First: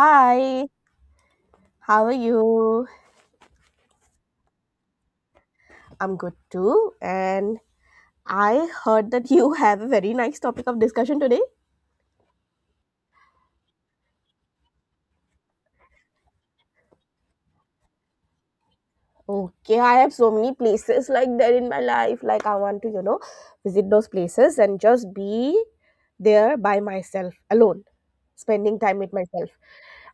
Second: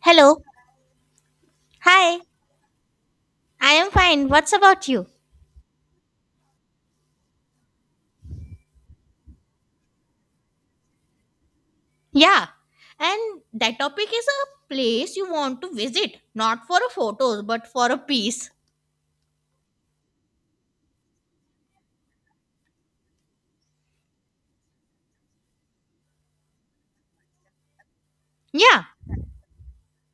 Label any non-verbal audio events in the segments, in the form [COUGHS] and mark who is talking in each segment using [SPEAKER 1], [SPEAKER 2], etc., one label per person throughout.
[SPEAKER 1] Hello.
[SPEAKER 2] how are
[SPEAKER 1] Hi.
[SPEAKER 2] you?
[SPEAKER 1] I am fine. What's about you?
[SPEAKER 2] I'm good too. And I heard that you [LAUGHS] have a very nice topic of discussion today.
[SPEAKER 1] Yeah. And that topic is a place you want to visit, not for a photos, but for a peace.
[SPEAKER 2] Okay, I have so many places like that in my life. Like, I want to, visit those places and just be there by myself, alone, spending
[SPEAKER 1] Yeah.
[SPEAKER 2] time with myself.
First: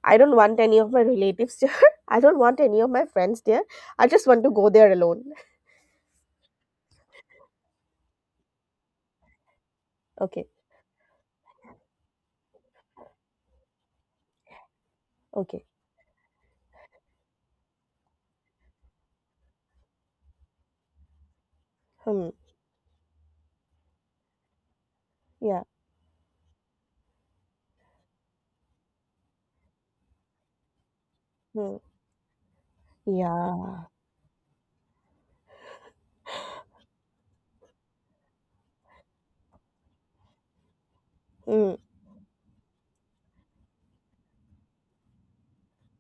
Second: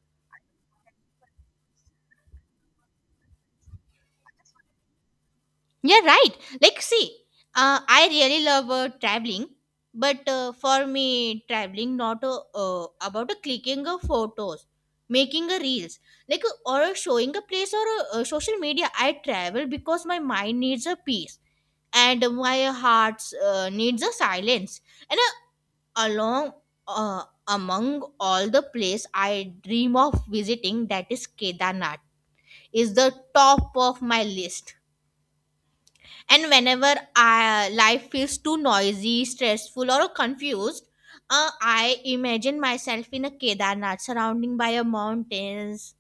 [SPEAKER 2] I don't want any of my relatives [LAUGHS] there. I don't want any of my friends there. I just want to go there alone. [LAUGHS]
[SPEAKER 1] Yeah, right. Like, see, I really love traveling, but
[SPEAKER 2] Okay,
[SPEAKER 1] for me, traveling not about a clicking of photos, making a
[SPEAKER 2] okay.
[SPEAKER 1] reels, like or a showing a place or a, social media. I travel because my mind needs a peace and
[SPEAKER 2] Hmm.
[SPEAKER 1] my heart needs a silence and
[SPEAKER 2] Yeah.
[SPEAKER 1] along among all the place I dream of visiting, that is
[SPEAKER 2] Hmm.
[SPEAKER 1] Kedarnath, is the top
[SPEAKER 2] Yeah.
[SPEAKER 1] of my list. And whenever I, life feels too noisy, stressful, or confused,
[SPEAKER 2] Hmm.
[SPEAKER 1] I imagine myself in a Kedarnath, surrounding by a mountains,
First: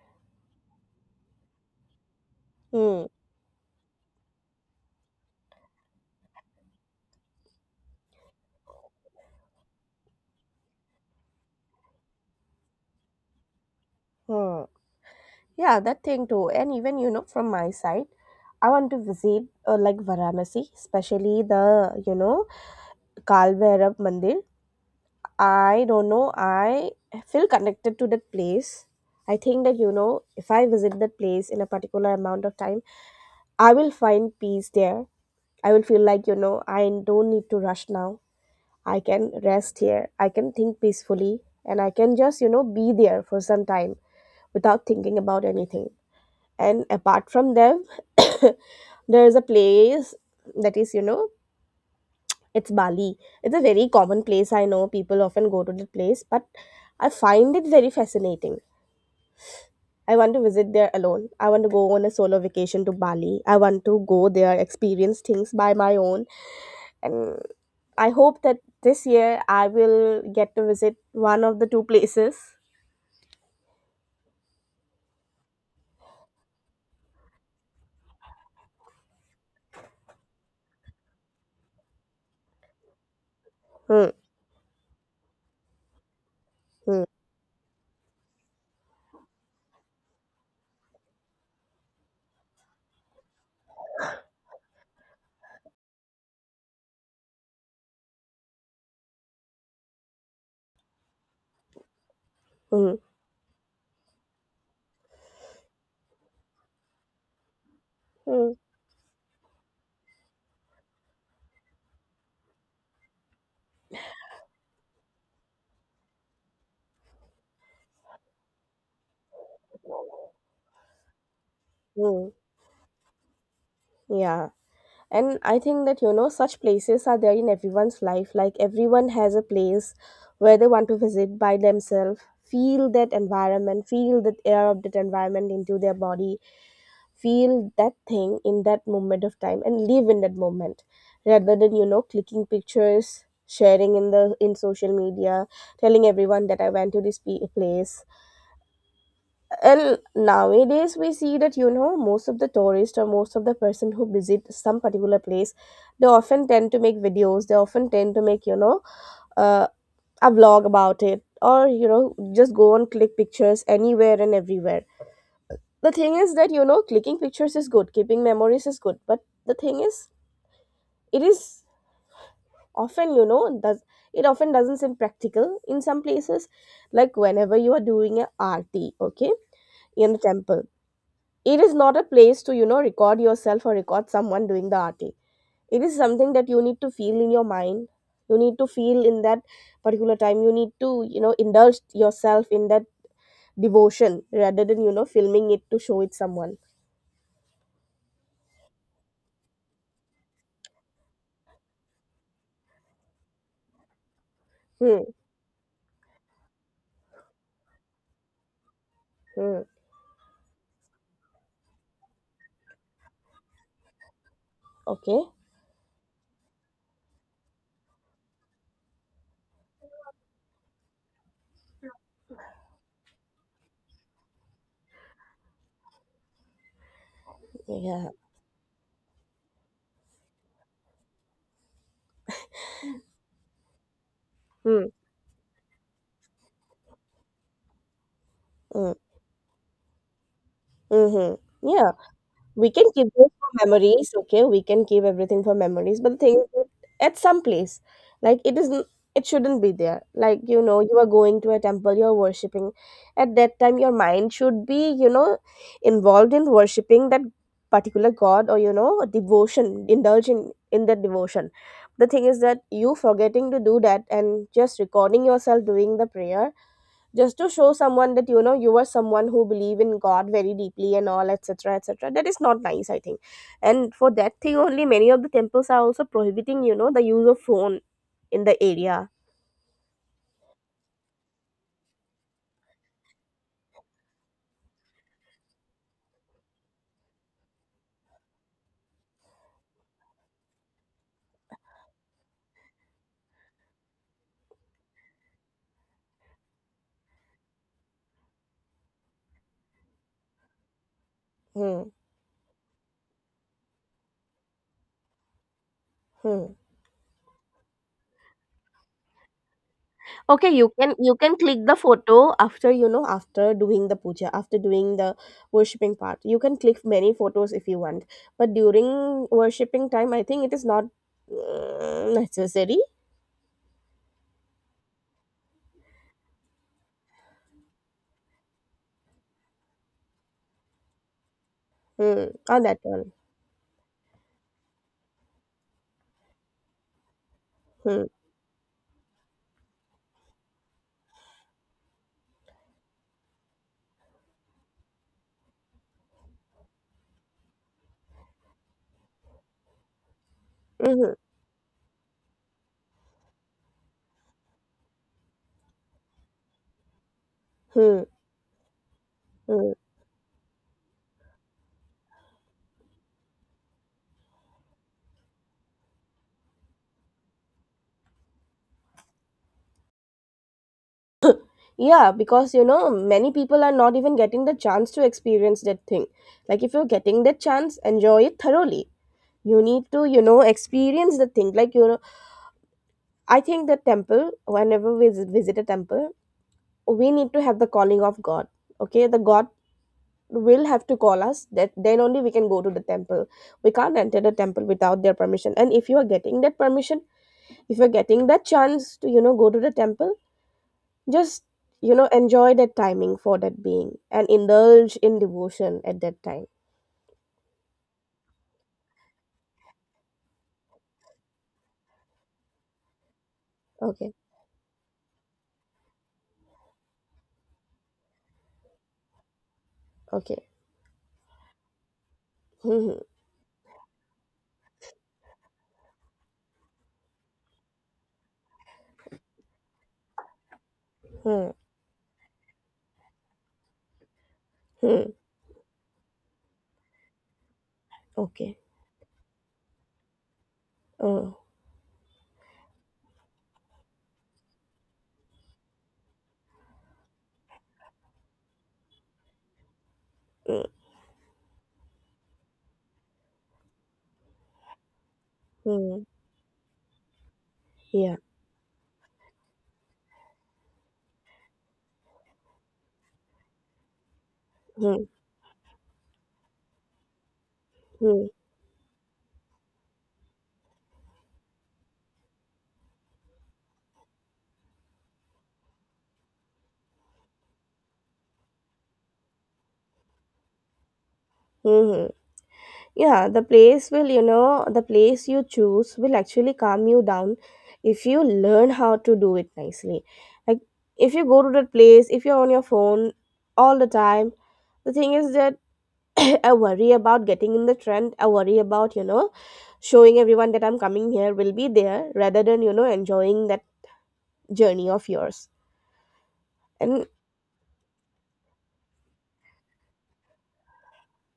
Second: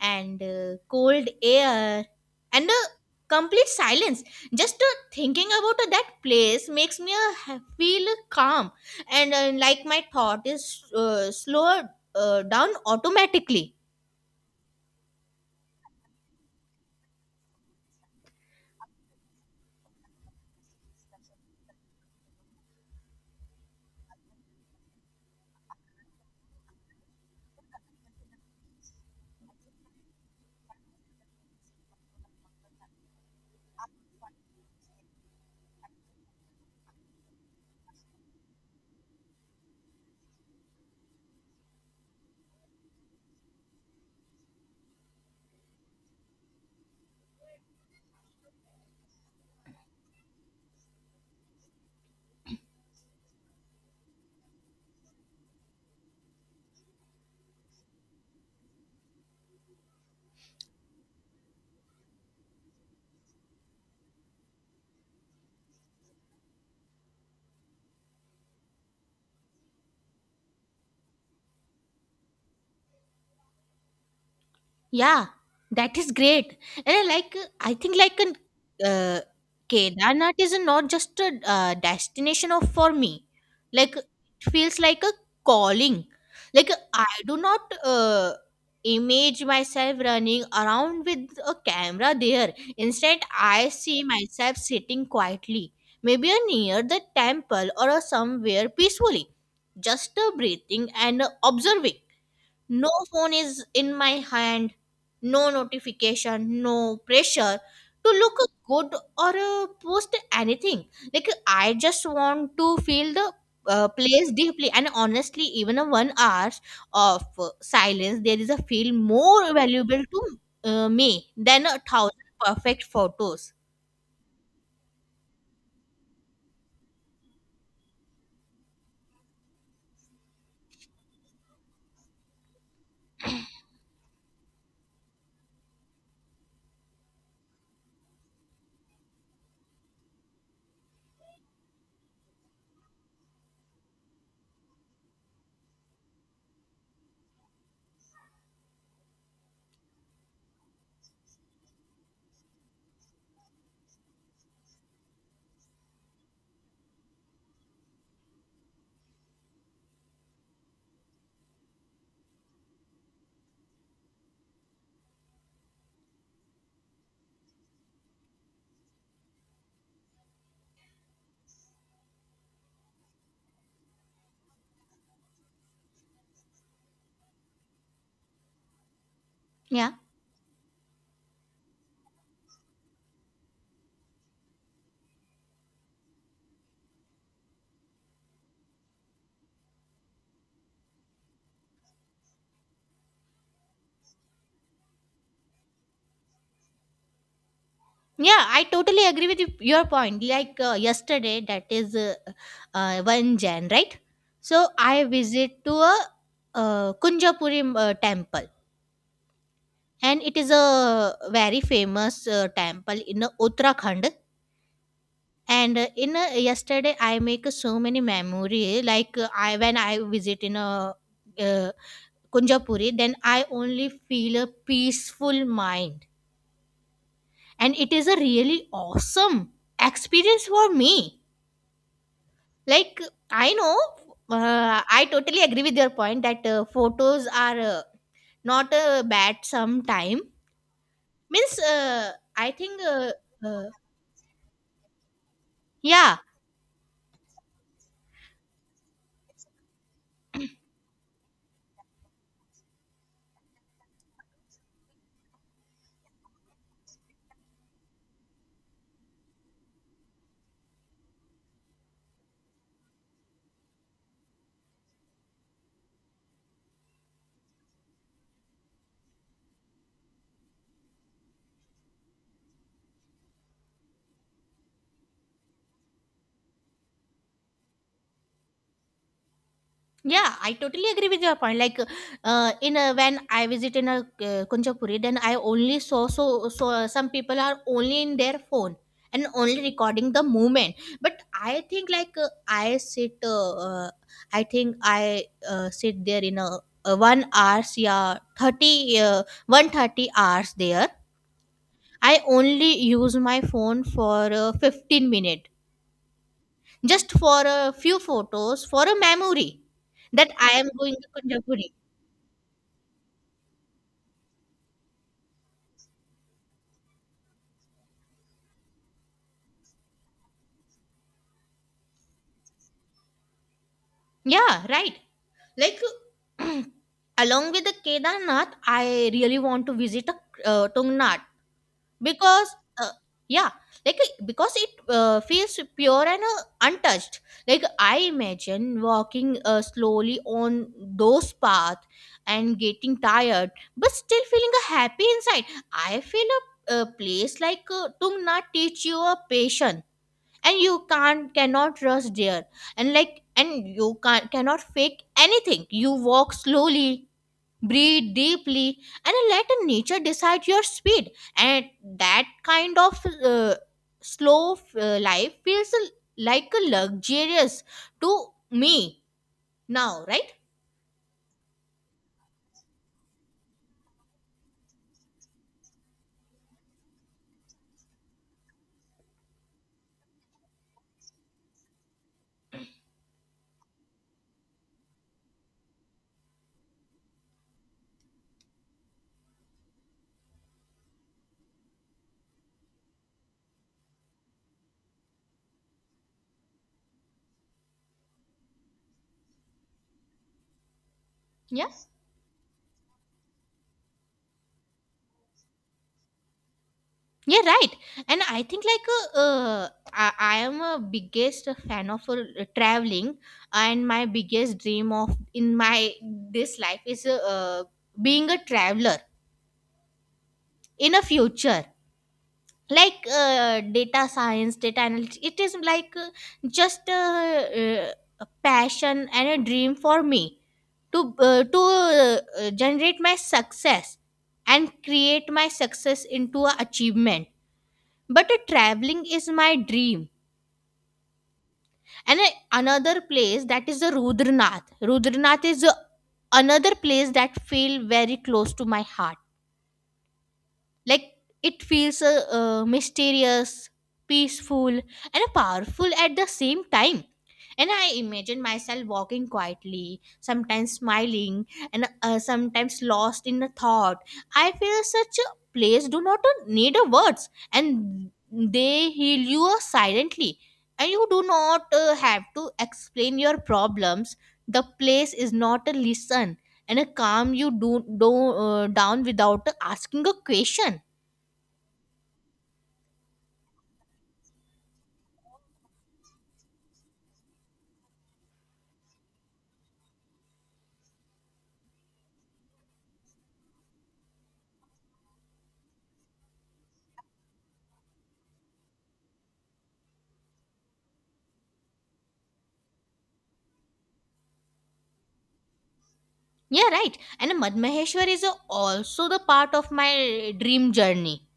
[SPEAKER 1] and cold air and a
[SPEAKER 2] Hmm.
[SPEAKER 1] complete silence just thinking about that place makes me feel calm and like my thought is slower down automatically.
[SPEAKER 2] Hmm. Yeah, that thing too. And even, from my side, I want to visit like Varanasi, especially the, Kal Bhairav Mandir. I don't know. I feel connected to that place. I think that, if I visit that place in a particular amount of time, I will find peace there. I will feel like, I don't need to rush now. I can rest here. I can think peacefully. And I can just, be there for some time without thinking about anything, and apart from them, [COUGHS] there is a place that is you know it's Bali. It's a very common place. I know people often go to the place, but I find it very fascinating. I want to visit there alone. I want to go on a solo vacation to Bali. I want to go there, experience things by my own. And I hope that this year I will get to visit one of the two places.
[SPEAKER 1] Yeah, that is great. And I like, I think like an uh, Kedarnath is not just a destination of for me. Like it
[SPEAKER 2] Hmm,
[SPEAKER 1] feels like a calling. Like
[SPEAKER 2] hmm,
[SPEAKER 1] I do not image myself running around with a camera there. Instead, I see myself sitting quietly, maybe near the temple or somewhere peacefully, just breathing and observing. No
[SPEAKER 2] hmm,
[SPEAKER 1] phone is in my hand, no notification, no pressure to look
[SPEAKER 2] hmm,
[SPEAKER 1] good or post anything. Like I just want to feel the place deeply, and honestly, even a 1 hour of silence, there is a feel more valuable to me than a thousand
[SPEAKER 2] hmm. Hmm.
[SPEAKER 1] perfect photos.
[SPEAKER 2] Yeah. And I think that, such places are there in everyone's life. Like, everyone has a place where they want to visit by themselves, feel that environment, feel the air of that environment into their body, feel that thing in that moment of time, and live in that moment, rather than clicking pictures, sharing in the in social media, telling everyone that I went to this place. And nowadays we see that, most of the tourists or most of the person who visit some particular place, they often tend to make videos. They often tend to make, uh, a vlog about it, or just go and click pictures anywhere and everywhere. The thing is that, clicking pictures is good, keeping memories is good, but the thing is, it is often, does it often doesn't seem practical in some places, like whenever you are doing a RT, okay,
[SPEAKER 1] Yeah.
[SPEAKER 2] in the temple, it is not a place to record yourself or record someone doing the arting. It is something that you need to feel in your mind. You need to feel in that particular time. You need to indulge yourself in that devotion, rather than filming it to show it someone.
[SPEAKER 1] Yeah, I totally agree with you, your point. Like yesterday, that is 1 Jan, right? So
[SPEAKER 2] Hmm,
[SPEAKER 1] I visit to a Kunjapuri temple
[SPEAKER 2] hmm.
[SPEAKER 1] and it is a very famous temple in Uttarakhand.
[SPEAKER 2] Okay.
[SPEAKER 1] And in yesterday, I make so many memory. Like I when I visit in a uh, Kunjapuri, then I only feel a peaceful mind, and it is
[SPEAKER 2] Yeah.
[SPEAKER 1] a really awesome experience for me. Like, I know,
[SPEAKER 2] Hmm,
[SPEAKER 1] I totally agree with your point that photos are not
[SPEAKER 2] hmm.
[SPEAKER 1] bad sometime.
[SPEAKER 2] Hmm, hmm.
[SPEAKER 1] Means,
[SPEAKER 2] Yeah.
[SPEAKER 1] I
[SPEAKER 2] We
[SPEAKER 1] think,
[SPEAKER 2] can keep this for
[SPEAKER 1] uh,
[SPEAKER 2] memories. Okay, we can keep everything for memories,
[SPEAKER 1] yeah.
[SPEAKER 2] but the thing is that at some place, like, it isn't, it shouldn't be there. Like, you are going to a temple, you're worshiping, at that time your mind should be, involved in worshiping that particular god, or devotion, indulging in that devotion. The thing is that you forgetting to do that and just recording yourself doing the prayer, just to show someone that, you are someone who believe in god very deeply and all, etc etc. That is not nice, I think. And for that thing only, many of the temples are also prohibiting, the use of phone in the area.
[SPEAKER 1] Yeah, I totally agree with your point. Like, in a, when I visit in a Kunchapuri, then I only saw so some people are only in their phone and only recording the movement. But I think like I sit, I think I sit there in a 1 hours, yeah, 30, 1:30 hours there.
[SPEAKER 2] Hmm.
[SPEAKER 1] I only use my phone for 15 minute,
[SPEAKER 2] Hmm.
[SPEAKER 1] just for a few photos for a memory that
[SPEAKER 2] Okay,
[SPEAKER 1] I
[SPEAKER 2] you
[SPEAKER 1] am
[SPEAKER 2] can
[SPEAKER 1] going to
[SPEAKER 2] you can click
[SPEAKER 1] Kunjapuri.
[SPEAKER 2] the photo after, after doing the puja, after doing the worshipping part. You can click many photos if you want, but during worshipping time, I think it is not necessary.
[SPEAKER 1] Yeah, right. Like [CLEARS THROAT] along with the Kedarnath, I really want to visit a Tungnath
[SPEAKER 2] Hmm.
[SPEAKER 1] because
[SPEAKER 2] On that one.
[SPEAKER 1] yeah, like because it feels pure and untouched. Like I
[SPEAKER 2] Hmm.
[SPEAKER 1] imagine walking slowly on those paths and getting tired, but still feeling happy inside. I feel a place like Tungnath teach you a patience and you
[SPEAKER 2] Hmm,
[SPEAKER 1] can't cannot rush there and like and you cannot fake anything. You walk slowly,
[SPEAKER 2] hmm.
[SPEAKER 1] breathe deeply, and let
[SPEAKER 2] Mm.
[SPEAKER 1] nature decide your speed and that kind of uh, slow life feels like a luxurious to me now, right?
[SPEAKER 2] Yeah, because, many people are not even getting the chance to experience that thing. Like, if you're getting that chance, enjoy it thoroughly. You need to, experience the thing. Like, I think the temple, whenever we visit a temple, we need to have the calling of God. Okay, the God will have to call us, that then only we can go to the temple. We can't enter the temple without their permission. And if you are getting that permission, if you're getting that chance to, go to the temple, just,
[SPEAKER 1] Yeah.
[SPEAKER 2] enjoy that timing for that being and indulge in devotion at that time.
[SPEAKER 1] Yeah, right. And I think like I am a biggest fan of traveling, and my
[SPEAKER 2] Okay.
[SPEAKER 1] biggest dream of in my this life is being a traveler
[SPEAKER 2] Okay.
[SPEAKER 1] in a future.
[SPEAKER 2] Hmm,
[SPEAKER 1] Like data science, data analytics, it is like just uh, a passion and a dream for me to uh,
[SPEAKER 2] hmm,
[SPEAKER 1] to uh, uh, generate my success and
[SPEAKER 2] hmm, hmm.
[SPEAKER 1] create my success into a achievement. But
[SPEAKER 2] Okay.
[SPEAKER 1] traveling is my dream.
[SPEAKER 2] Oh.
[SPEAKER 1] And a, another place that is the Rudranath. Rudranath is a, another place that feel very close to my heart.
[SPEAKER 2] Mm,
[SPEAKER 1] Like it feels mysterious, peaceful, and powerful
[SPEAKER 2] hmm.
[SPEAKER 1] at the same time. And I
[SPEAKER 2] Yeah.
[SPEAKER 1] imagine myself walking quietly, sometimes smiling, and sometimes lost in a thought. I feel
[SPEAKER 2] Hmm,
[SPEAKER 1] such a place do not need a words, and
[SPEAKER 2] hmm,
[SPEAKER 1] they heal you silently. And you do not have to explain your problems. The place is not a listen and a calm you do, down without asking a question.
[SPEAKER 2] hmm, hmm. Yeah. The place will, the place you choose will actually calm you down if you learn how to do it nicely. Like, if you go to that place, if you're on your phone all the time, the thing is that [COUGHS] [CLEARS THROAT] I worry about getting in the trend. I worry about, showing everyone that I'm coming here will be there, rather than, enjoying that journey of yours.
[SPEAKER 1] Yeah, right.
[SPEAKER 2] And
[SPEAKER 1] And Madmaheshwar is also the part of my dream journey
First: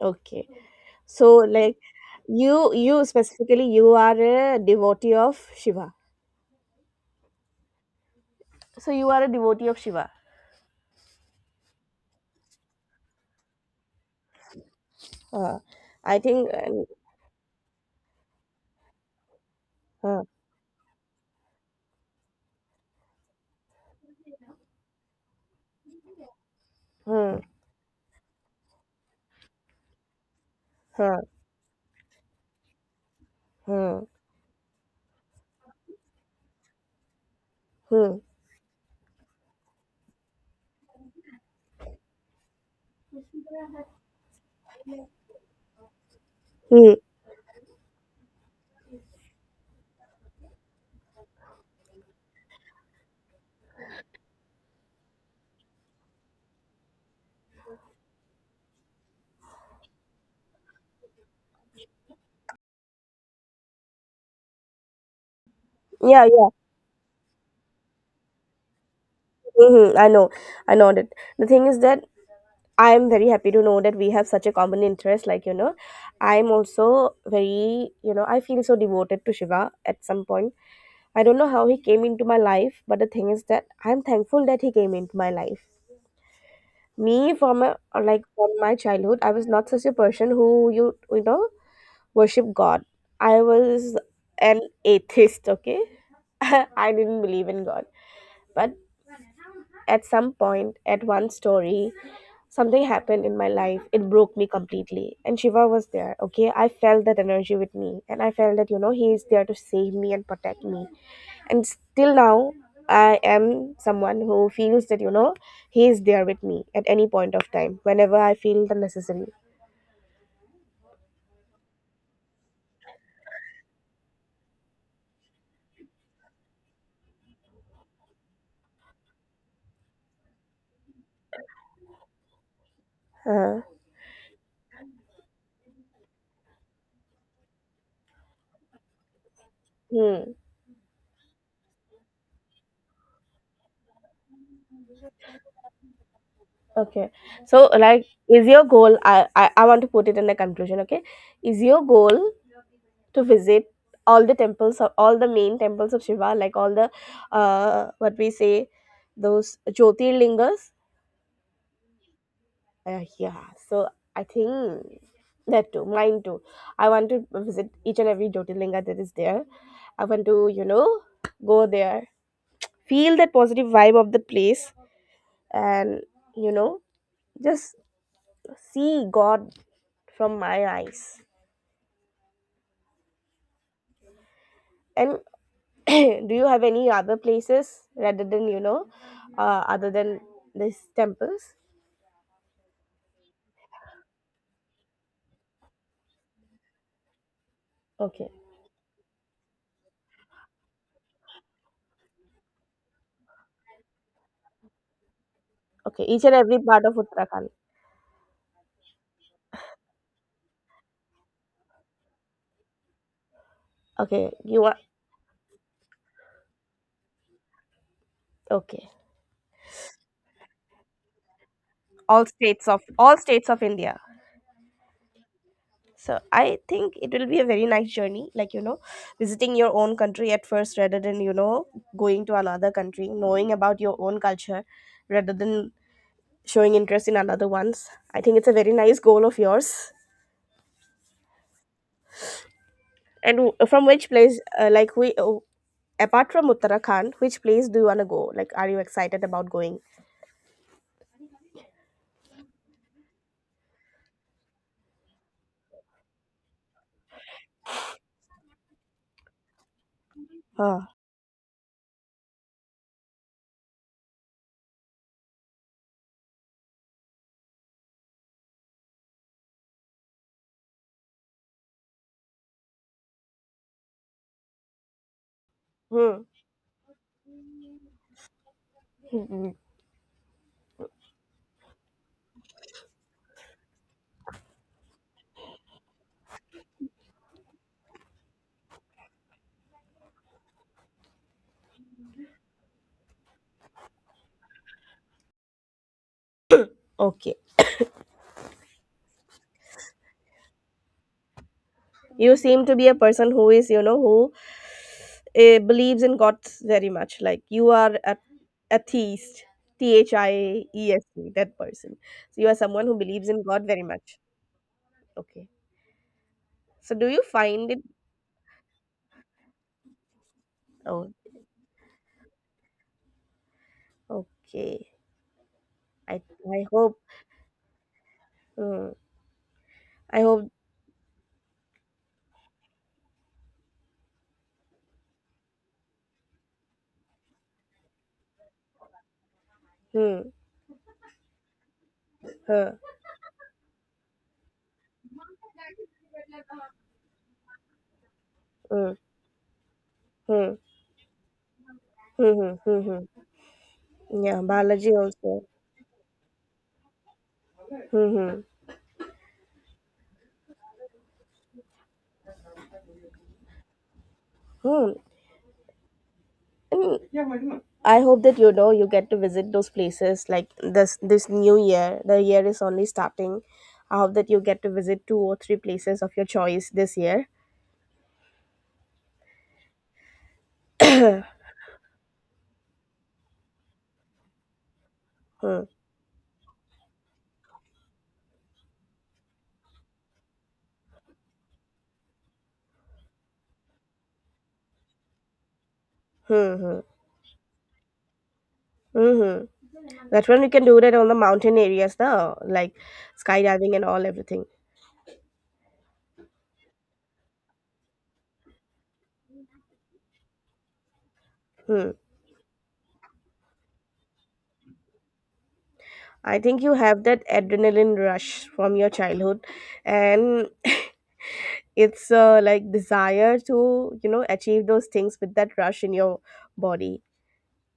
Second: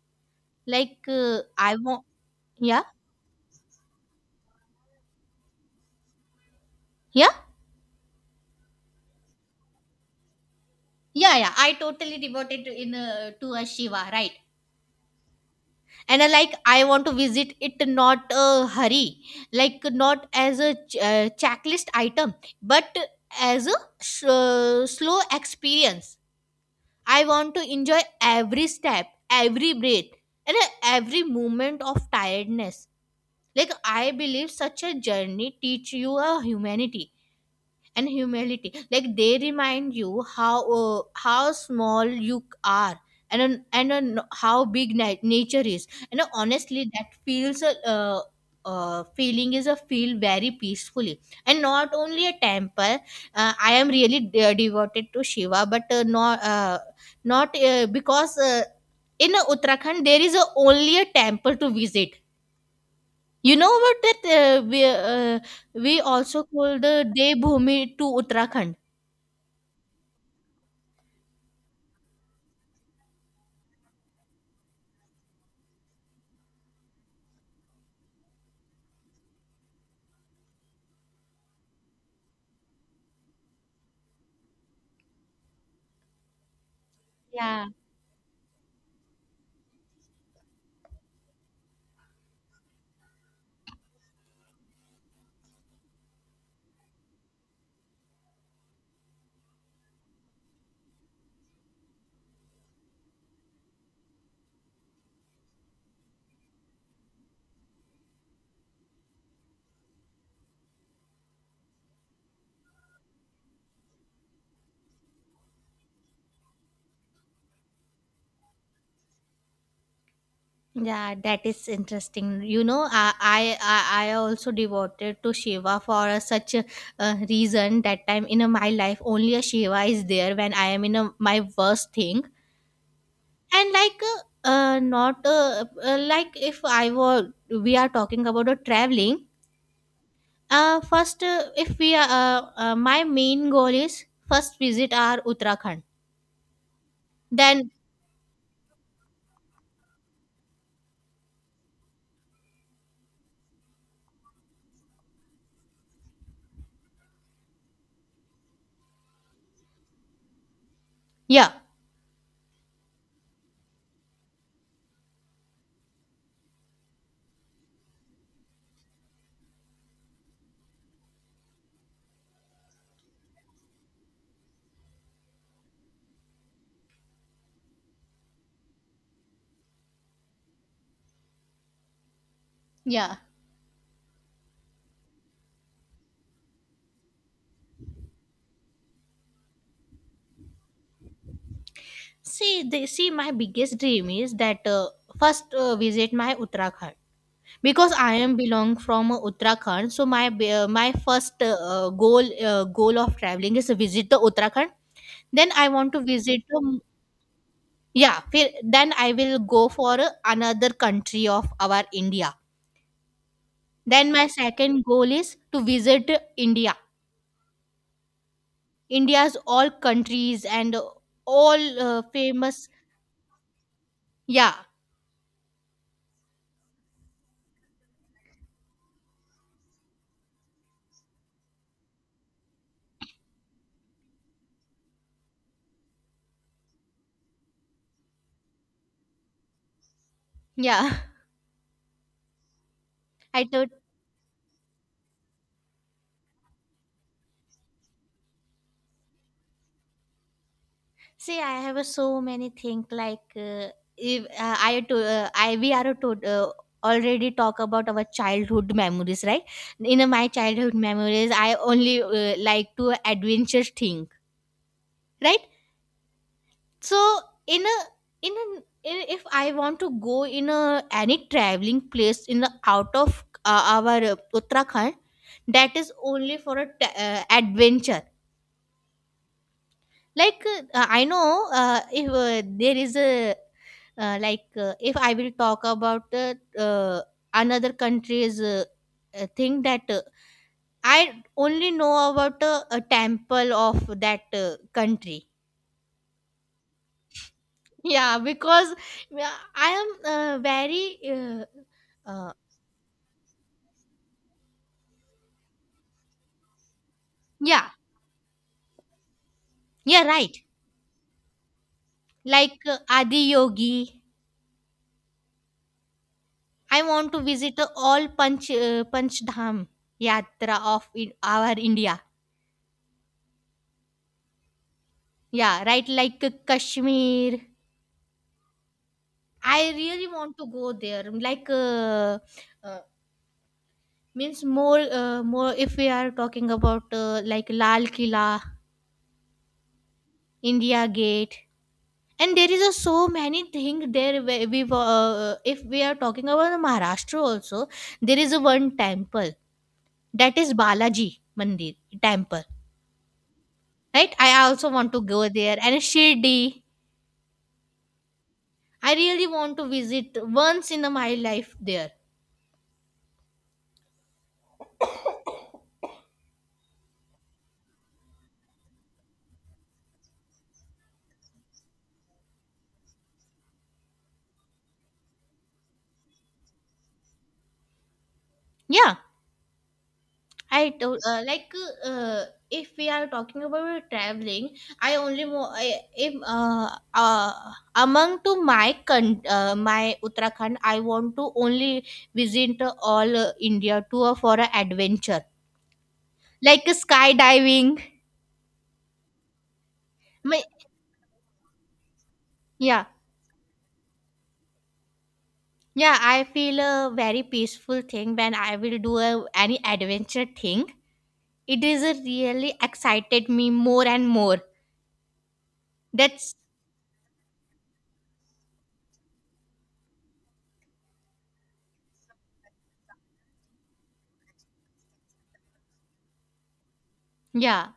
[SPEAKER 2] okay.
[SPEAKER 1] like
[SPEAKER 2] So, like,
[SPEAKER 1] I want.
[SPEAKER 2] you
[SPEAKER 1] Yeah,
[SPEAKER 2] you specifically, you are a devotee of Shiva.
[SPEAKER 1] yeah,
[SPEAKER 2] So you are a devotee of Shiva.
[SPEAKER 1] yeah, yeah. I totally devoted to- in to a Shiva, right?
[SPEAKER 2] Uh, I
[SPEAKER 1] And I
[SPEAKER 2] think
[SPEAKER 1] like I want to visit it not a hurry, like
[SPEAKER 2] uh,
[SPEAKER 1] not as a checklist item, but as a slow experience. I
[SPEAKER 2] hmm,
[SPEAKER 1] want to enjoy every step, every breath, and
[SPEAKER 2] hmm,
[SPEAKER 1] every moment of tiredness. Like
[SPEAKER 2] hmm,
[SPEAKER 1] I believe such a journey teach you a humanity and
[SPEAKER 2] hmm,
[SPEAKER 1] humility, like they remind you how small you are and how big nature is, and honestly
[SPEAKER 2] hmm.
[SPEAKER 1] that feels a feeling is a feel very peacefully. And not only a temple, I am really devoted to Shiva but not not because in Uttarakhand there is a, only a temple to visit. You know what, that uh, we
[SPEAKER 2] Yeah,
[SPEAKER 1] also
[SPEAKER 2] yeah.
[SPEAKER 1] call the Devbhoomi to Uttarakhand.
[SPEAKER 2] Hmm, I know that. The thing is that I'm very happy to know that we have such a common interest. Like, I'm also very, I feel so devoted to Shiva at some point. I don't know how he came into my life, but the thing is that I'm thankful that he came into my life. Me, from
[SPEAKER 1] Yeah,
[SPEAKER 2] a, like from my childhood, I was not such a person who you you know worship God. I was an atheist. Okay, [LAUGHS] I didn't believe in God, but at some point, at one story, something happened in my life. It broke me completely. And Shiva was there, okay? I felt that energy with me. And I felt that, he is there to save me and protect me. And still now, I am someone who feels that, he is there with me at any point of time, whenever I feel the necessary.
[SPEAKER 1] yeah, that is interesting. You know, I also devoted to Shiva for a, such a, reason that time in a, my life only a Shiva is there when I am in a, my worst thing.
[SPEAKER 2] Uh-huh.
[SPEAKER 1] And like not like if I were we are talking about a traveling.
[SPEAKER 2] Hmm.
[SPEAKER 1] First if we are my main goal is first visit our Uttarakhand.
[SPEAKER 2] Okay. So,
[SPEAKER 1] Then
[SPEAKER 2] like, is your goal? I want to put it in a conclusion. Okay, is your goal to visit all the temples, of all the main temples of Shiva, like all the, what we say, those Jyotirlingas.
[SPEAKER 1] yeah,
[SPEAKER 2] Yeah, so I think that too, mine too. I want to visit each and every Jyotirlinga that is there. I want to, go there, feel that positive vibe of the place, and, you know, just see God from my eyes.
[SPEAKER 1] yeah.
[SPEAKER 2] And [COUGHS] [CLEARS THROAT] do you have any other places rather than, other than these temples?
[SPEAKER 1] See, they see my biggest dream is that first visit my Uttarakhand because I
[SPEAKER 2] Okay.
[SPEAKER 1] am belong from Uttarakhand. So my my first goal of traveling is to visit the Uttarakhand. Then I want to
[SPEAKER 2] Okay, each and
[SPEAKER 1] visit
[SPEAKER 2] every part of Uttarakhand.
[SPEAKER 1] yeah. Then I will go for another country of our India. Then my
[SPEAKER 2] Okay, you are.
[SPEAKER 1] second goal is to visit India.
[SPEAKER 2] Okay,
[SPEAKER 1] India's all countries and all
[SPEAKER 2] all states
[SPEAKER 1] famous
[SPEAKER 2] of all states of India.
[SPEAKER 1] yeah
[SPEAKER 2] So I think it will be a very nice journey. Like, visiting your own country at first rather than, going to another country, knowing about your own culture, rather than showing interest in another ones. I think it's a very nice goal of yours.
[SPEAKER 1] yeah. [LAUGHS]
[SPEAKER 2] And
[SPEAKER 1] I totally.
[SPEAKER 2] from which place, like oh, apart from Uttarakhand, which place do you wanna go? Like, are you excited about going?
[SPEAKER 1] See, I have a so many things like if I we are to already talk about our childhood memories, right? In my childhood
[SPEAKER 2] Huh.
[SPEAKER 1] memories, I only like to adventure thing, right? So in a in a if I want to go in a any traveling place in the out of our Uttarakhand, that is
[SPEAKER 2] Hmm.
[SPEAKER 1] only for a adventure like I know if there is a like if I will talk about another country's thing that I only know about a temple of that country.
[SPEAKER 2] Okay.
[SPEAKER 1] [LAUGHS] Yeah because I am very uh, uh,
[SPEAKER 2] You seem to be a person who is, who believes in God very much. Like you
[SPEAKER 1] yeah
[SPEAKER 2] are a atheist, T
[SPEAKER 1] yeah
[SPEAKER 2] H
[SPEAKER 1] right
[SPEAKER 2] I E S T, that person. So you are
[SPEAKER 1] like
[SPEAKER 2] someone who
[SPEAKER 1] Adi
[SPEAKER 2] believes in God
[SPEAKER 1] Yogi.
[SPEAKER 2] very much. Okay.
[SPEAKER 1] I
[SPEAKER 2] So do
[SPEAKER 1] want to
[SPEAKER 2] you
[SPEAKER 1] visit uh,
[SPEAKER 2] find it?
[SPEAKER 1] all panch uh, panch dham yatra of in
[SPEAKER 2] Oh,
[SPEAKER 1] our India.
[SPEAKER 2] okay.
[SPEAKER 1] Yeah, right.
[SPEAKER 2] I
[SPEAKER 1] Like
[SPEAKER 2] I hope.
[SPEAKER 1] Kashmir.
[SPEAKER 2] Hmm.
[SPEAKER 1] I really
[SPEAKER 2] I
[SPEAKER 1] want to
[SPEAKER 2] hope.
[SPEAKER 1] go there. Like, uh, means more, more. If we are talking about like Lal Kila,
[SPEAKER 2] Hmm.
[SPEAKER 1] India Gate, and there is
[SPEAKER 2] Huh.
[SPEAKER 1] a so many thing there. Where we, if we are talking about the Maharashtra also, there is a one
[SPEAKER 2] Hmm.
[SPEAKER 1] temple that
[SPEAKER 2] Hmm.
[SPEAKER 1] is Balaji Mandir temple.
[SPEAKER 2] Mm-hmm, mm-hmm.
[SPEAKER 1] Right.
[SPEAKER 2] Yeah,
[SPEAKER 1] I also want
[SPEAKER 2] biology
[SPEAKER 1] to go
[SPEAKER 2] also.
[SPEAKER 1] there and Shirdi.
[SPEAKER 2] Mm-hmm.
[SPEAKER 1] I really want to visit once in my life there.
[SPEAKER 2] Hmm. And I hope that, you get to visit those places like this new year. The year is only starting. I hope that you get to visit two or three places of your choice this year.
[SPEAKER 1] Yeah. I
[SPEAKER 2] [CLEARS THROAT]
[SPEAKER 1] told
[SPEAKER 2] Hmm.
[SPEAKER 1] like uh, if we are talking about traveling, I only I, if among to my my Uttarakhand, I want to only visit all India tour for an adventure, like
[SPEAKER 2] Hmm.
[SPEAKER 1] skydiving.
[SPEAKER 2] Hmm. That
[SPEAKER 1] My,
[SPEAKER 2] one you can do that on the mountain areas, though, like
[SPEAKER 1] yeah,
[SPEAKER 2] skydiving and all everything.
[SPEAKER 1] yeah, I feel a very peaceful thing when I will do a, any adventure thing. It is
[SPEAKER 2] Hmm.
[SPEAKER 1] a really excited me more and more. That's
[SPEAKER 2] I think you have that adrenaline rush from your childhood, and it's like desire to achieve those things with that rush in your body.
[SPEAKER 1] yeah,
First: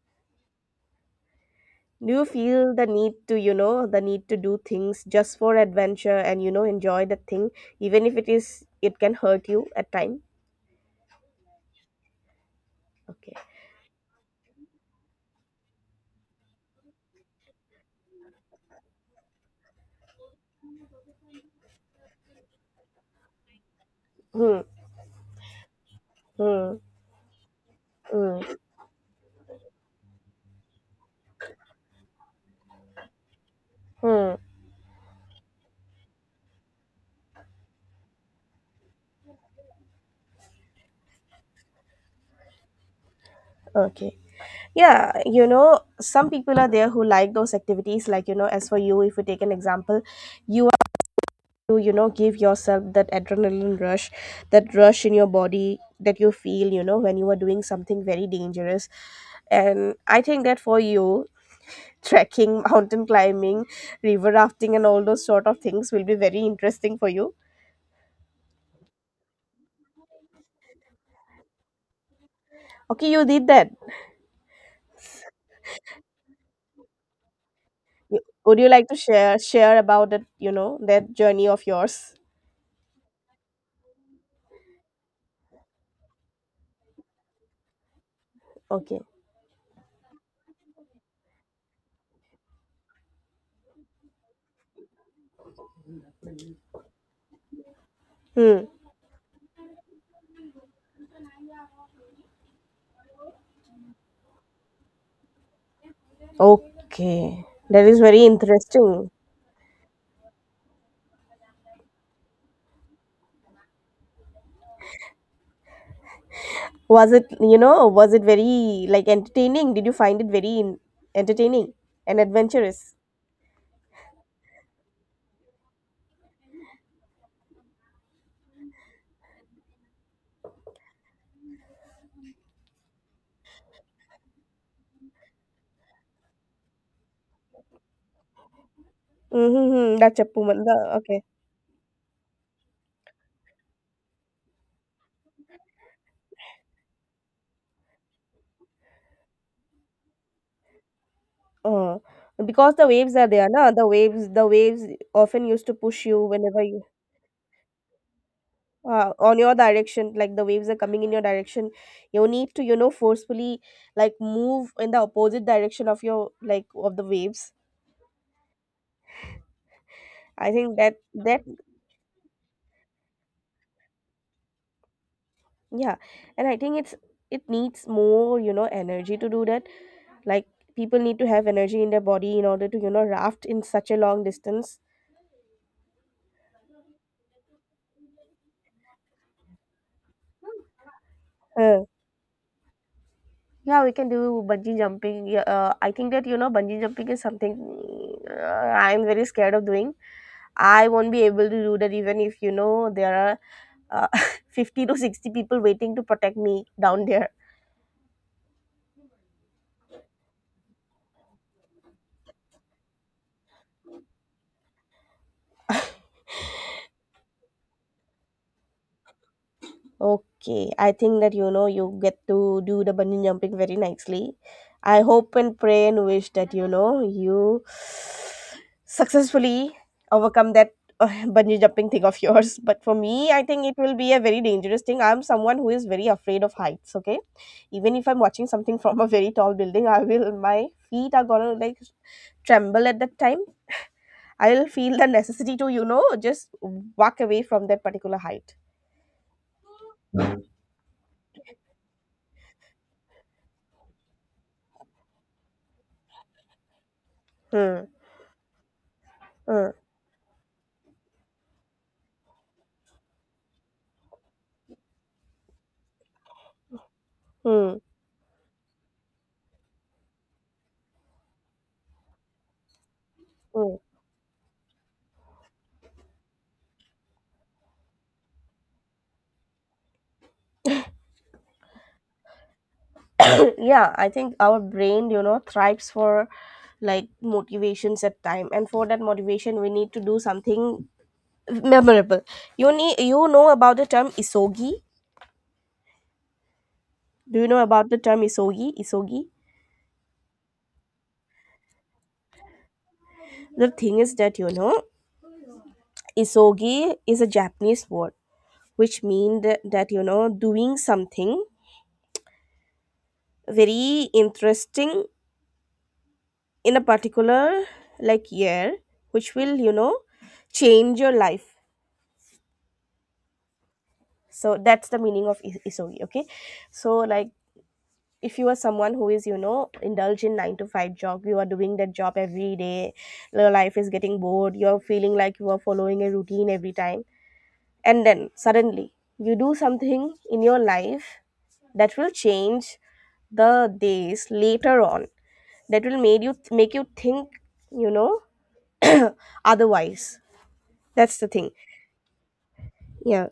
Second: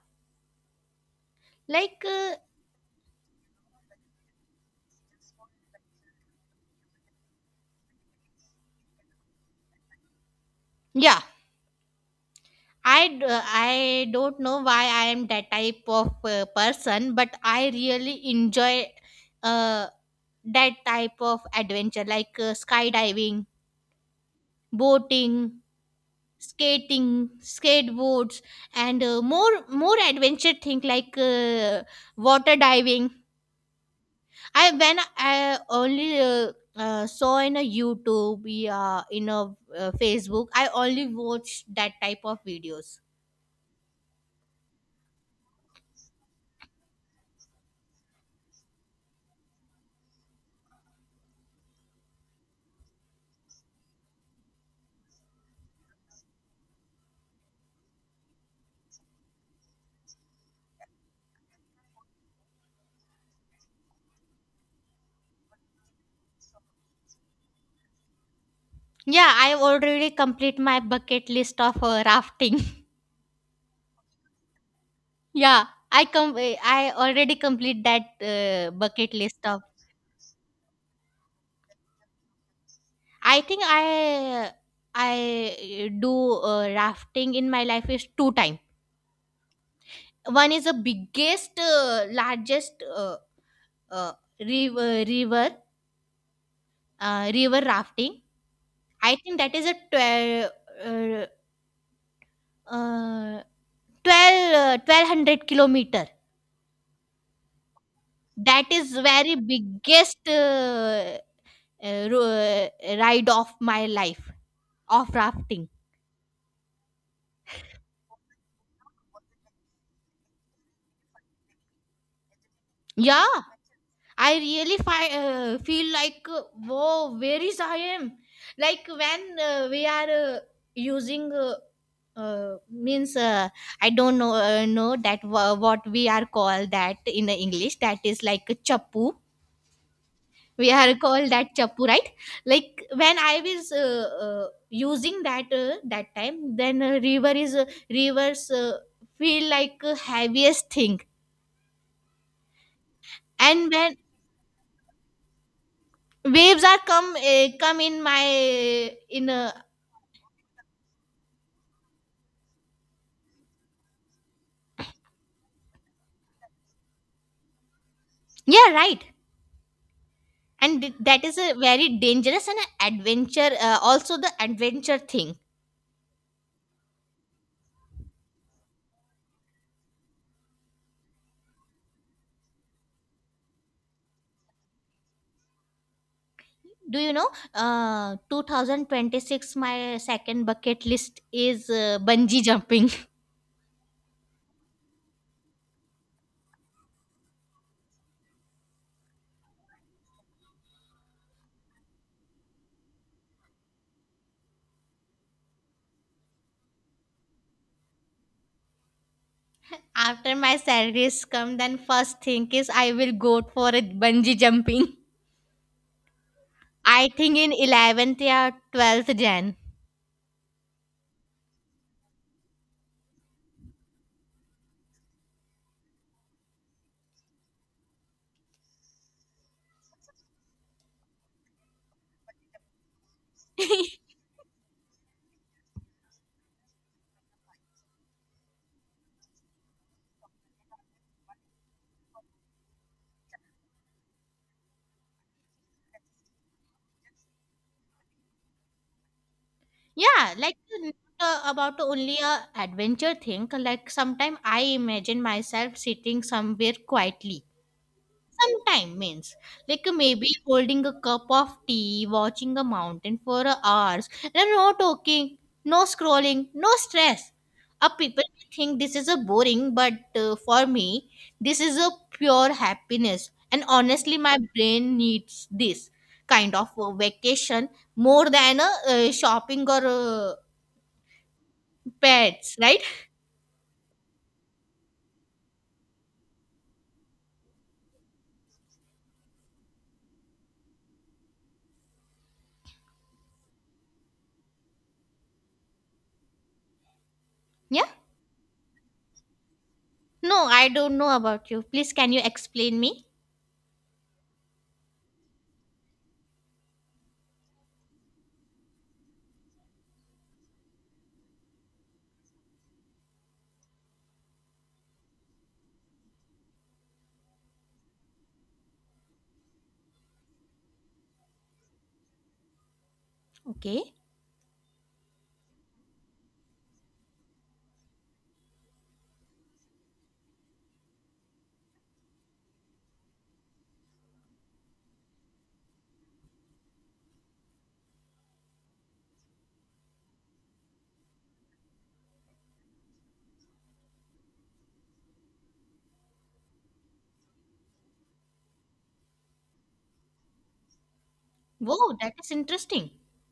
[SPEAKER 1] like
[SPEAKER 2] Do you feel the need to do things just for adventure and enjoy the thing, even if it can hurt you at time?
[SPEAKER 1] yeah. I, d-
[SPEAKER 2] Okay.
[SPEAKER 1] uh, I don't know why I am that type of person, but I really enjoy uh, that type of adventure like skydiving,
[SPEAKER 2] Hmm.
[SPEAKER 1] boating,
[SPEAKER 2] Hmm.
[SPEAKER 1] skating, skateboards,
[SPEAKER 2] Hmm.
[SPEAKER 1] and more more adventure thing like water diving.
[SPEAKER 2] Hmm.
[SPEAKER 1] I when I only saw in a YouTube, yeah, in a Facebook, I only watched that type of videos.
[SPEAKER 2] Okay, yeah, you know, some people are there who like those activities, like, as for you, if we take an example, you, to give yourself that adrenaline rush, that rush in your body, that you feel, when you are doing something very dangerous. And I think that for you, trekking, [LAUGHS] mountain climbing, river rafting and all those sort of things will be very interesting for you.
[SPEAKER 1] Yeah, I already complete my bucket list of rafting.
[SPEAKER 2] Okay, you did that.
[SPEAKER 1] [LAUGHS] Yeah, I already complete that
[SPEAKER 2] You- would you like to
[SPEAKER 1] bucket
[SPEAKER 2] share
[SPEAKER 1] list of.
[SPEAKER 2] share about that, that journey of yours?
[SPEAKER 1] I think I do rafting in my life is 2 time.
[SPEAKER 2] Okay.
[SPEAKER 1] One is the biggest, largest uh, river river river rafting.
[SPEAKER 2] Hmm.
[SPEAKER 1] I think that is a 12 uh, uh, 12, 1200 kilometer.
[SPEAKER 2] Okay, that is very
[SPEAKER 1] That is
[SPEAKER 2] interesting.
[SPEAKER 1] very biggest. Uh, ro- ride of my life of rafting.
[SPEAKER 2] Was it very, like, entertaining? Did you find it very entertaining and adventurous?
[SPEAKER 1] Yeah, I really feel like whoa, where is I am, like when we are using, means, I don't know that what we are called that in the english, that is like a chappu.
[SPEAKER 2] Mm-hmm. That's a
[SPEAKER 1] We are
[SPEAKER 2] Pumanda. Okay.
[SPEAKER 1] called that chappu, right? Like when I was using that, that time, then river is, rivers, feel like heaviest thing.
[SPEAKER 2] Uh, because the waves are there, na?
[SPEAKER 1] And
[SPEAKER 2] The
[SPEAKER 1] when
[SPEAKER 2] waves, the waves often used to push you whenever
[SPEAKER 1] waves are
[SPEAKER 2] you,
[SPEAKER 1] come in my, in
[SPEAKER 2] on
[SPEAKER 1] a.
[SPEAKER 2] your direction. Like, the waves are coming in your direction, you need to, forcefully, like, move in the opposite direction of your like of the waves.
[SPEAKER 1] Yeah, right.
[SPEAKER 2] I think
[SPEAKER 1] And
[SPEAKER 2] that
[SPEAKER 1] that is
[SPEAKER 2] that
[SPEAKER 1] a very dangerous and adventure, also the adventure thing.
[SPEAKER 2] Yeah, and I think it needs more, energy to do that. Like, people need to have energy in their body in order to, raft in such a long distance.
[SPEAKER 1] Do you know, 2026 my second bucket list is
[SPEAKER 2] Huh.
[SPEAKER 1] bungee jumping.
[SPEAKER 2] Yeah, we can do bungee jumping. Yeah, I think that, bungee jumping is something, uh, I'm very scared of doing. I won't be able to do that, even if there are, uh, [LAUGHS] 50 to 60 people waiting to protect me down there.
[SPEAKER 1] After my salaries come, then first thing is I will go for a bungee jumping. I think in 11th or 12th Jan.
[SPEAKER 2] Okay, I think that, you get to do the bungee jumping very nicely. I hope and pray and wish that, you successfully overcome that, uh, [LAUGHS] bungee jumping thing of yours. [LAUGHS] But for me, I think it will be a very dangerous thing. I'm someone who is very afraid of heights, okay? Even if I'm watching something [LAUGHS] from a very tall building, I will my feet are gonna, like, tremble at that time. I will feel the necessity to, just walk away from that particular height.
[SPEAKER 1] Yeah, like not, about only a adventure thing. Like sometime I imagine myself sitting somewhere quietly.
[SPEAKER 2] Hmm.
[SPEAKER 1] Sometime means
[SPEAKER 2] Hmm.
[SPEAKER 1] like maybe holding a cup of tea, watching a mountain for a hours, and no talking, no scrolling, no stress.
[SPEAKER 2] Hmm.
[SPEAKER 1] People may think this is a boring, but for me, this is a pure happiness. And
[SPEAKER 2] Mm.
[SPEAKER 1] honestly, my brain needs this kind of a vacation more than a shopping or pets, right?
[SPEAKER 2] [CLEARS THROAT] Yeah, I think our brain, thrives for, like, motivations at time, and for that motivation, we need to do something memorable. You need, about the term isogi. Do you know
[SPEAKER 1] Yeah.
[SPEAKER 2] about the term isogi? Isogi.
[SPEAKER 1] No, I don't know about you. Please, can you explain me?
[SPEAKER 2] The thing is that, isogi is a Japanese word, which means that doing something very interesting in a particular, like, year, which will, change your life.
[SPEAKER 1] Okay.
[SPEAKER 2] So that's the meaning of isogi, okay? So, like, if you are someone who is, indulge in 9 to 5 job, you are doing that job every day, your life is getting bored, you're feeling like you are following a routine every time, and then suddenly you do something in your life that will change the days later on, that will make you think, you know [COUGHS] [CLEARS THROAT] otherwise. That's the thing.
[SPEAKER 1] Wow, that is interesting.
[SPEAKER 2] Yeah.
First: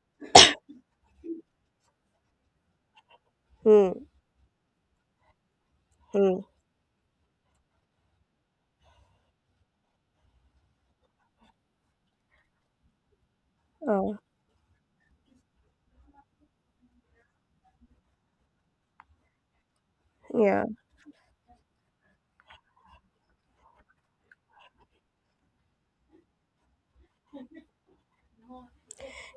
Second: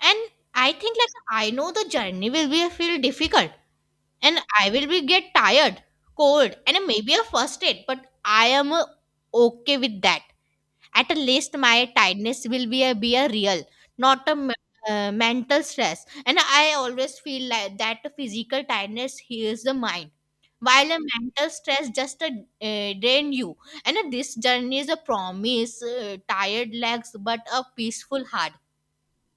[SPEAKER 1] And I think like I know the journey will be feel difficult,
[SPEAKER 2] Hmm.
[SPEAKER 1] and I will be get tired,
[SPEAKER 2] Hmm.
[SPEAKER 1] cold, and maybe a first aid, but I am okay with that. At least my tiredness will be a real,
[SPEAKER 2] Oh,
[SPEAKER 1] not a mental stress. And I always feel like that physical tiredness heals the mind,
[SPEAKER 2] yeah.
[SPEAKER 1] while a mental stress just drain you. And this journey is a promise, tired legs, but a peaceful heart.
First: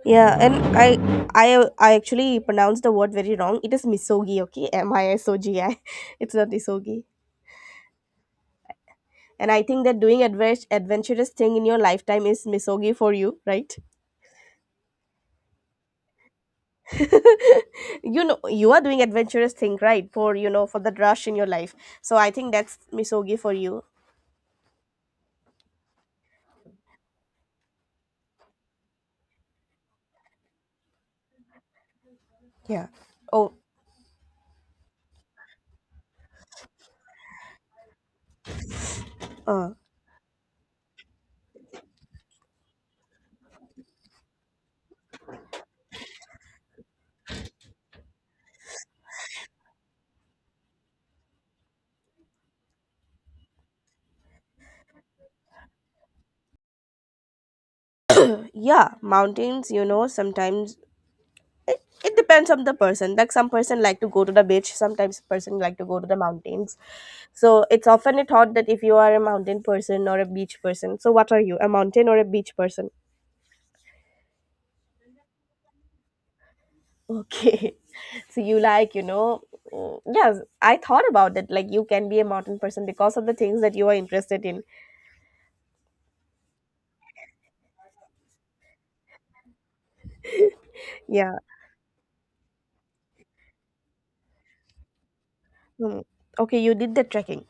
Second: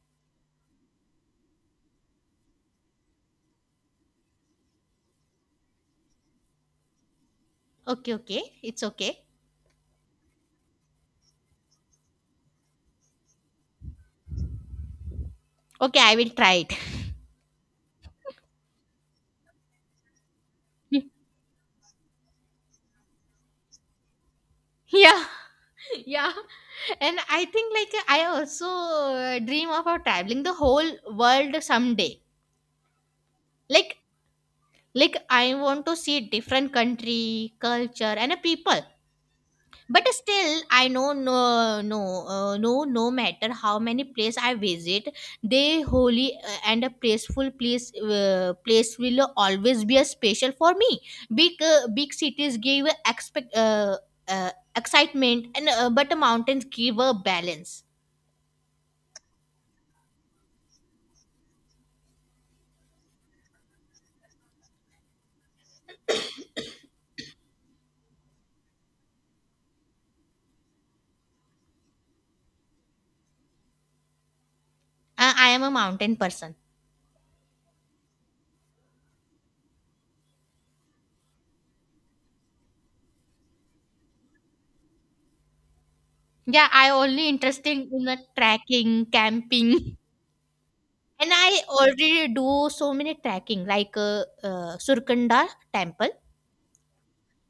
[SPEAKER 2] Yeah, and I actually pronounced the word very wrong. It is misogi, okay? Misogi. [LAUGHS] It's not isogi.
[SPEAKER 1] Okay, okay, it's okay.
[SPEAKER 2] And I think that doing adventurous thing in your lifetime is misogi for you, right?
[SPEAKER 1] Okay, I will try it. [LAUGHS]
[SPEAKER 2] You know, you are doing adventurous thing, right? For the rush in your life. So I think that's misogi for you.
[SPEAKER 1] Yeah, yeah. And I think like I also dream of traveling the whole world someday.
[SPEAKER 2] Yeah. Oh,
[SPEAKER 1] Like like I want to see different country, culture and a people.
[SPEAKER 2] uh,
[SPEAKER 1] But still I know, no, no, no, no matter how many place I visit, they holy and a peaceful place will always be a special for me. Big cities give expect excitement and but mountains give a balance.
[SPEAKER 2] yeah. Mountains. Sometimes it depends on the person. Like, some person like to go to the beach, sometimes person like to go to the mountains. So it's often a thought that if you are a mountain person or a beach person. So what are you, a mountain or a beach person?
[SPEAKER 1] I am a mountain person.
[SPEAKER 2] Okay. [LAUGHS] So you, like, yes, I thought about it, like, you can be a mountain person because of the things that you are interested in.
[SPEAKER 1] Yeah, I only interested in the trekking, camping. [LAUGHS] And
[SPEAKER 2] Yeah.
[SPEAKER 1] I already do so many trekking, like surkanda
[SPEAKER 2] Hmm.
[SPEAKER 1] temple.
[SPEAKER 2] Okay, you did the trekking.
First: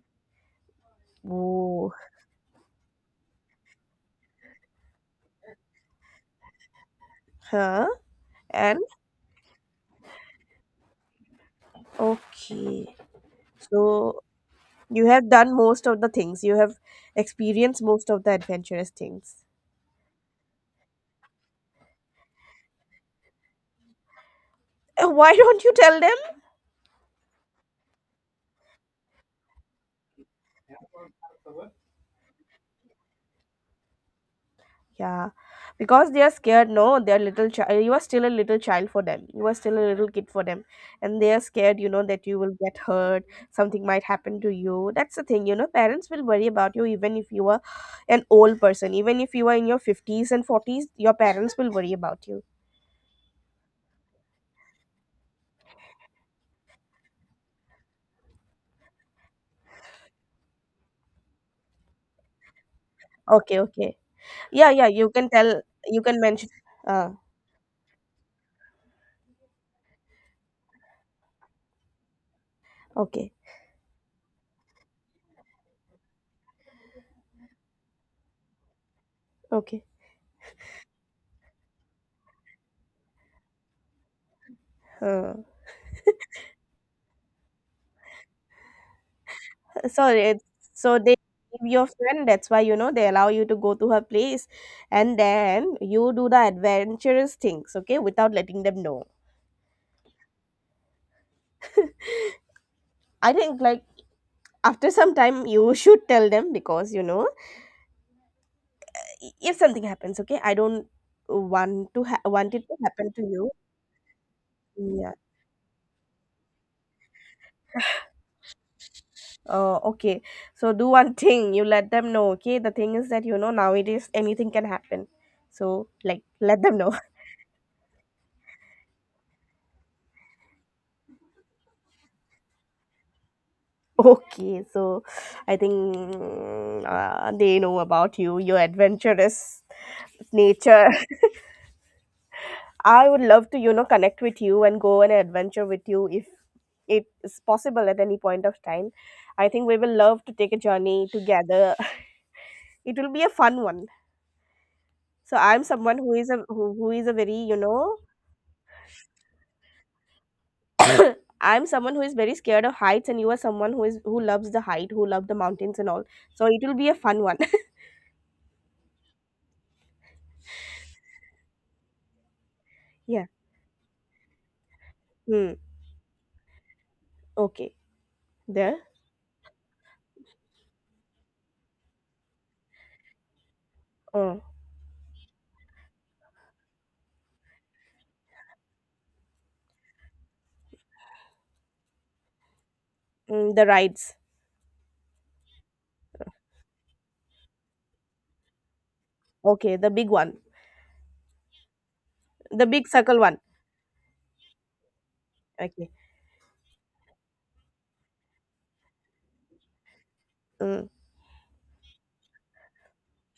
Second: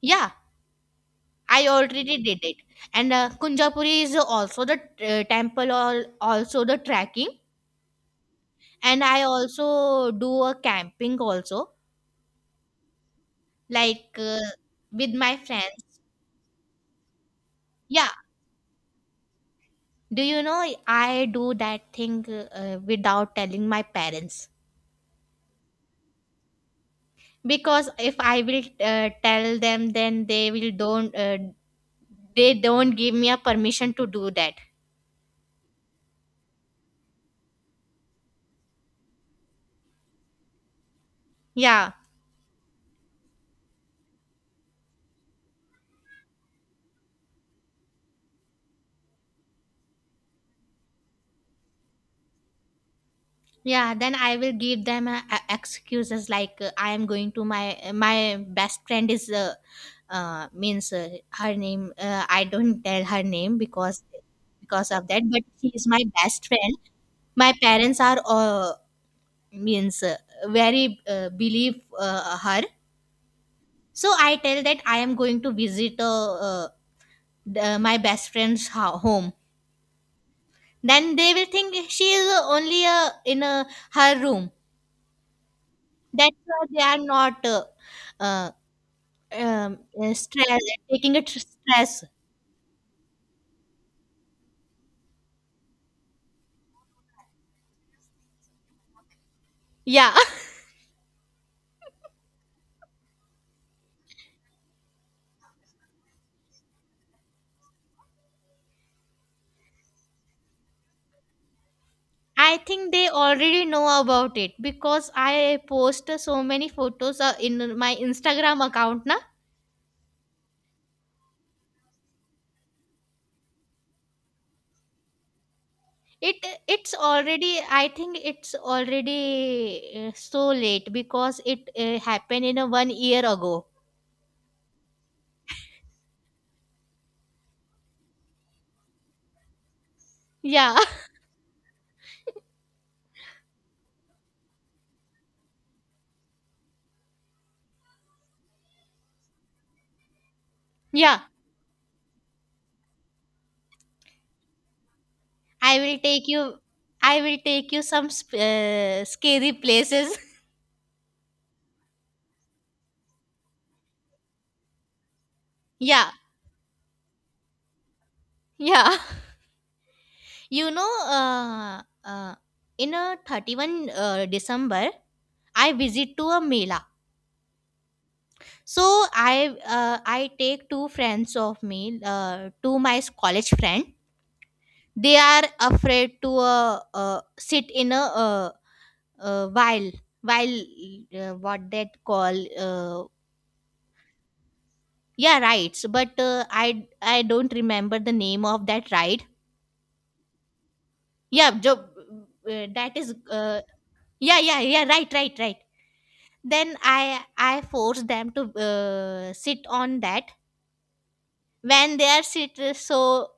[SPEAKER 1] Yeah, I
[SPEAKER 2] Ooh.
[SPEAKER 1] already did it. And Kunjapuri is also the temple, or also the trekking.
[SPEAKER 2] Huh. And
[SPEAKER 1] And I also do a camping also,
[SPEAKER 2] okay.
[SPEAKER 1] like
[SPEAKER 2] So you
[SPEAKER 1] with
[SPEAKER 2] have
[SPEAKER 1] my
[SPEAKER 2] done most of
[SPEAKER 1] friends.
[SPEAKER 2] the things. You have experienced most
[SPEAKER 1] Yeah.
[SPEAKER 2] of the adventurous things.
[SPEAKER 1] Do you know I do that thing without telling my parents?
[SPEAKER 2] Why don't you tell them?
[SPEAKER 1] Because if I will tell them, then they will don't give me a permission to do that.
[SPEAKER 2] Yeah, because they are scared. No, they are little child. You are still a little child for them. You are still a little kid for them, and they are scared. You
[SPEAKER 1] Yeah,
[SPEAKER 2] know that you will get hurt. Something might happen to you. That's the thing. You know, parents will worry about you even if you are an old person. Even if you are in your fifties and forties, your parents will worry about you.
[SPEAKER 1] yeah, then I will give them excuses like I am going to my best friend is, means her name I don't tell her name
[SPEAKER 2] Okay, okay.
[SPEAKER 1] because
[SPEAKER 2] Yeah, yeah.
[SPEAKER 1] because of
[SPEAKER 2] You
[SPEAKER 1] that,
[SPEAKER 2] can
[SPEAKER 1] but
[SPEAKER 2] tell.
[SPEAKER 1] she is
[SPEAKER 2] You
[SPEAKER 1] my
[SPEAKER 2] can
[SPEAKER 1] best
[SPEAKER 2] mention.
[SPEAKER 1] friend.
[SPEAKER 2] Uh,
[SPEAKER 1] My parents are, means very believe her,
[SPEAKER 2] okay,
[SPEAKER 1] so I tell that I am going to visit, the, my best friend's home.
[SPEAKER 2] okay.
[SPEAKER 1] Then they will think she is only in her room.
[SPEAKER 2] Huh.
[SPEAKER 1] That's why they are not, uh,
[SPEAKER 2] Sorry,
[SPEAKER 1] stress,
[SPEAKER 2] so they,
[SPEAKER 1] taking it
[SPEAKER 2] your
[SPEAKER 1] stress.
[SPEAKER 2] friend, that's why, they allow you to go to her place, and then you do the adventurous things, okay, without letting them know.
[SPEAKER 1] Yeah,
[SPEAKER 2] I think, like, after [LAUGHS] some time you should tell them because if something happens, okay, I don't want to ha-
[SPEAKER 1] [LAUGHS]
[SPEAKER 2] want
[SPEAKER 1] I
[SPEAKER 2] it to
[SPEAKER 1] think they
[SPEAKER 2] happen to you.
[SPEAKER 1] already know about it
[SPEAKER 2] Yeah.
[SPEAKER 1] because I post so many photos in my Instagram account, na.
[SPEAKER 2] Oh, okay. So do one [LAUGHS] thing, you let them know, okay? The thing is that, nowadays anything can happen, so like,
[SPEAKER 1] it
[SPEAKER 2] let them know.
[SPEAKER 1] it's already. I think it's already so late because it happened in a one year ago.
[SPEAKER 2] Okay, so I think, they know about you, your adventurous
[SPEAKER 1] Yeah,
[SPEAKER 2] nature. [LAUGHS] I would love to, connect with you and go on an adventure with you if it is possible at any point of time. I think we will love to take a journey
[SPEAKER 1] [LAUGHS] yeah.
[SPEAKER 2] together. [LAUGHS] It will be a fun one. So I'm
[SPEAKER 1] I
[SPEAKER 2] someone
[SPEAKER 1] will
[SPEAKER 2] who
[SPEAKER 1] take
[SPEAKER 2] is a
[SPEAKER 1] you.
[SPEAKER 2] who is a
[SPEAKER 1] I
[SPEAKER 2] very,
[SPEAKER 1] will take you some scary places. [LAUGHS]
[SPEAKER 2] [COUGHS] I'm someone who is very scared of heights, and you are someone who loves the height, who love the mountains and all.
[SPEAKER 1] Yeah,
[SPEAKER 2] So it will be a fun one.
[SPEAKER 1] yeah. You know, uh, in a
[SPEAKER 2] [LAUGHS] Yeah.
[SPEAKER 1] 31st December,
[SPEAKER 2] Hmm.
[SPEAKER 1] I visit to a Mela.
[SPEAKER 2] Okay. There?
[SPEAKER 1] So I, I take two friends of me, two my college friend.
[SPEAKER 2] Oh,
[SPEAKER 1] They are afraid to sit in a, uh, while while what that call,
[SPEAKER 2] the rides.
[SPEAKER 1] yeah, rides. But I don't remember the name of that ride.
[SPEAKER 2] Okay, the big one.
[SPEAKER 1] Yeah,
[SPEAKER 2] The big
[SPEAKER 1] that is,
[SPEAKER 2] circle one.
[SPEAKER 1] yeah yeah yeah, right right right.
[SPEAKER 2] Okay.
[SPEAKER 1] Then I force them to sit on that.
[SPEAKER 2] Mm.
[SPEAKER 1] When they are sit, so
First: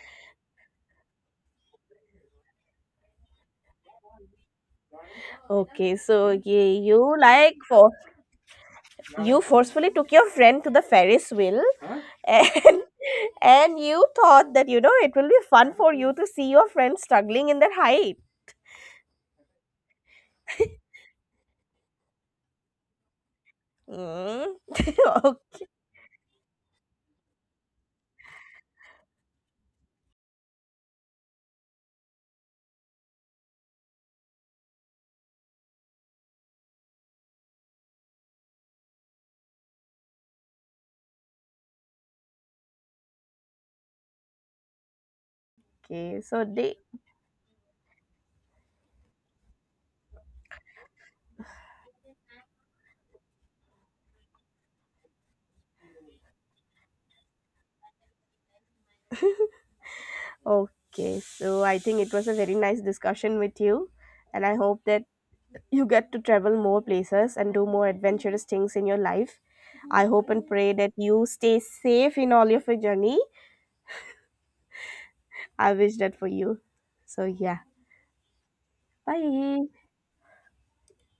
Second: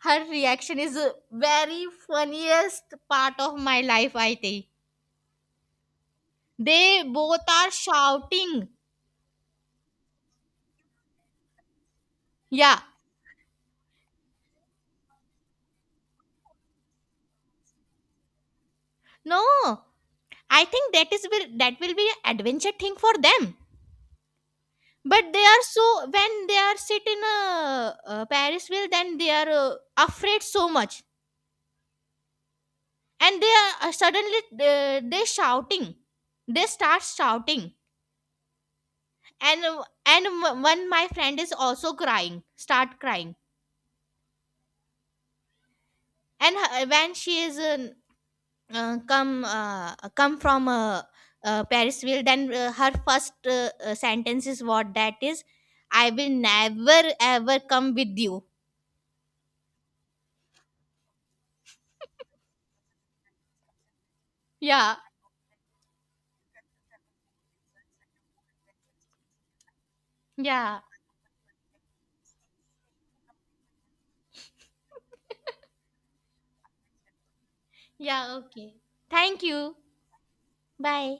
[SPEAKER 1] her reaction is a very funniest part of my life, I think.
[SPEAKER 2] Okay, so yeah,
[SPEAKER 1] They
[SPEAKER 2] you,
[SPEAKER 1] both are shouting.
[SPEAKER 2] forcefully took your friend to the Ferris wheel,
[SPEAKER 1] Yeah,
[SPEAKER 2] and [LAUGHS] and you thought that, it will be fun for you to see your friend struggling in that height.
[SPEAKER 1] no, I think that is will, that will be an adventure thing for them.
[SPEAKER 2] Mm.
[SPEAKER 1] But they are
[SPEAKER 2] [LAUGHS]
[SPEAKER 1] so, when they are sit in a, parisville, then they are afraid so much. And they are suddenly they shouting, they start shouting. And one my friend is also crying, start crying.
[SPEAKER 2] okay, so
[SPEAKER 1] And
[SPEAKER 2] they
[SPEAKER 1] when she is, come from, Parisville, then her first, sentence is what that is. I will never ever come with you.
[SPEAKER 2] okay, so I think it was a very nice discussion with you, and I hope
[SPEAKER 1] Yeah,
[SPEAKER 2] that you get to travel more places and do more adventurous things in your life. I hope and pray
[SPEAKER 1] yeah,
[SPEAKER 2] that you stay safe in all of your journey.
[SPEAKER 1] [LAUGHS]
[SPEAKER 2] I wish that for you. So, yeah,
[SPEAKER 1] yeah. Okay. Thank you.
[SPEAKER 2] bye.
[SPEAKER 1] Bye.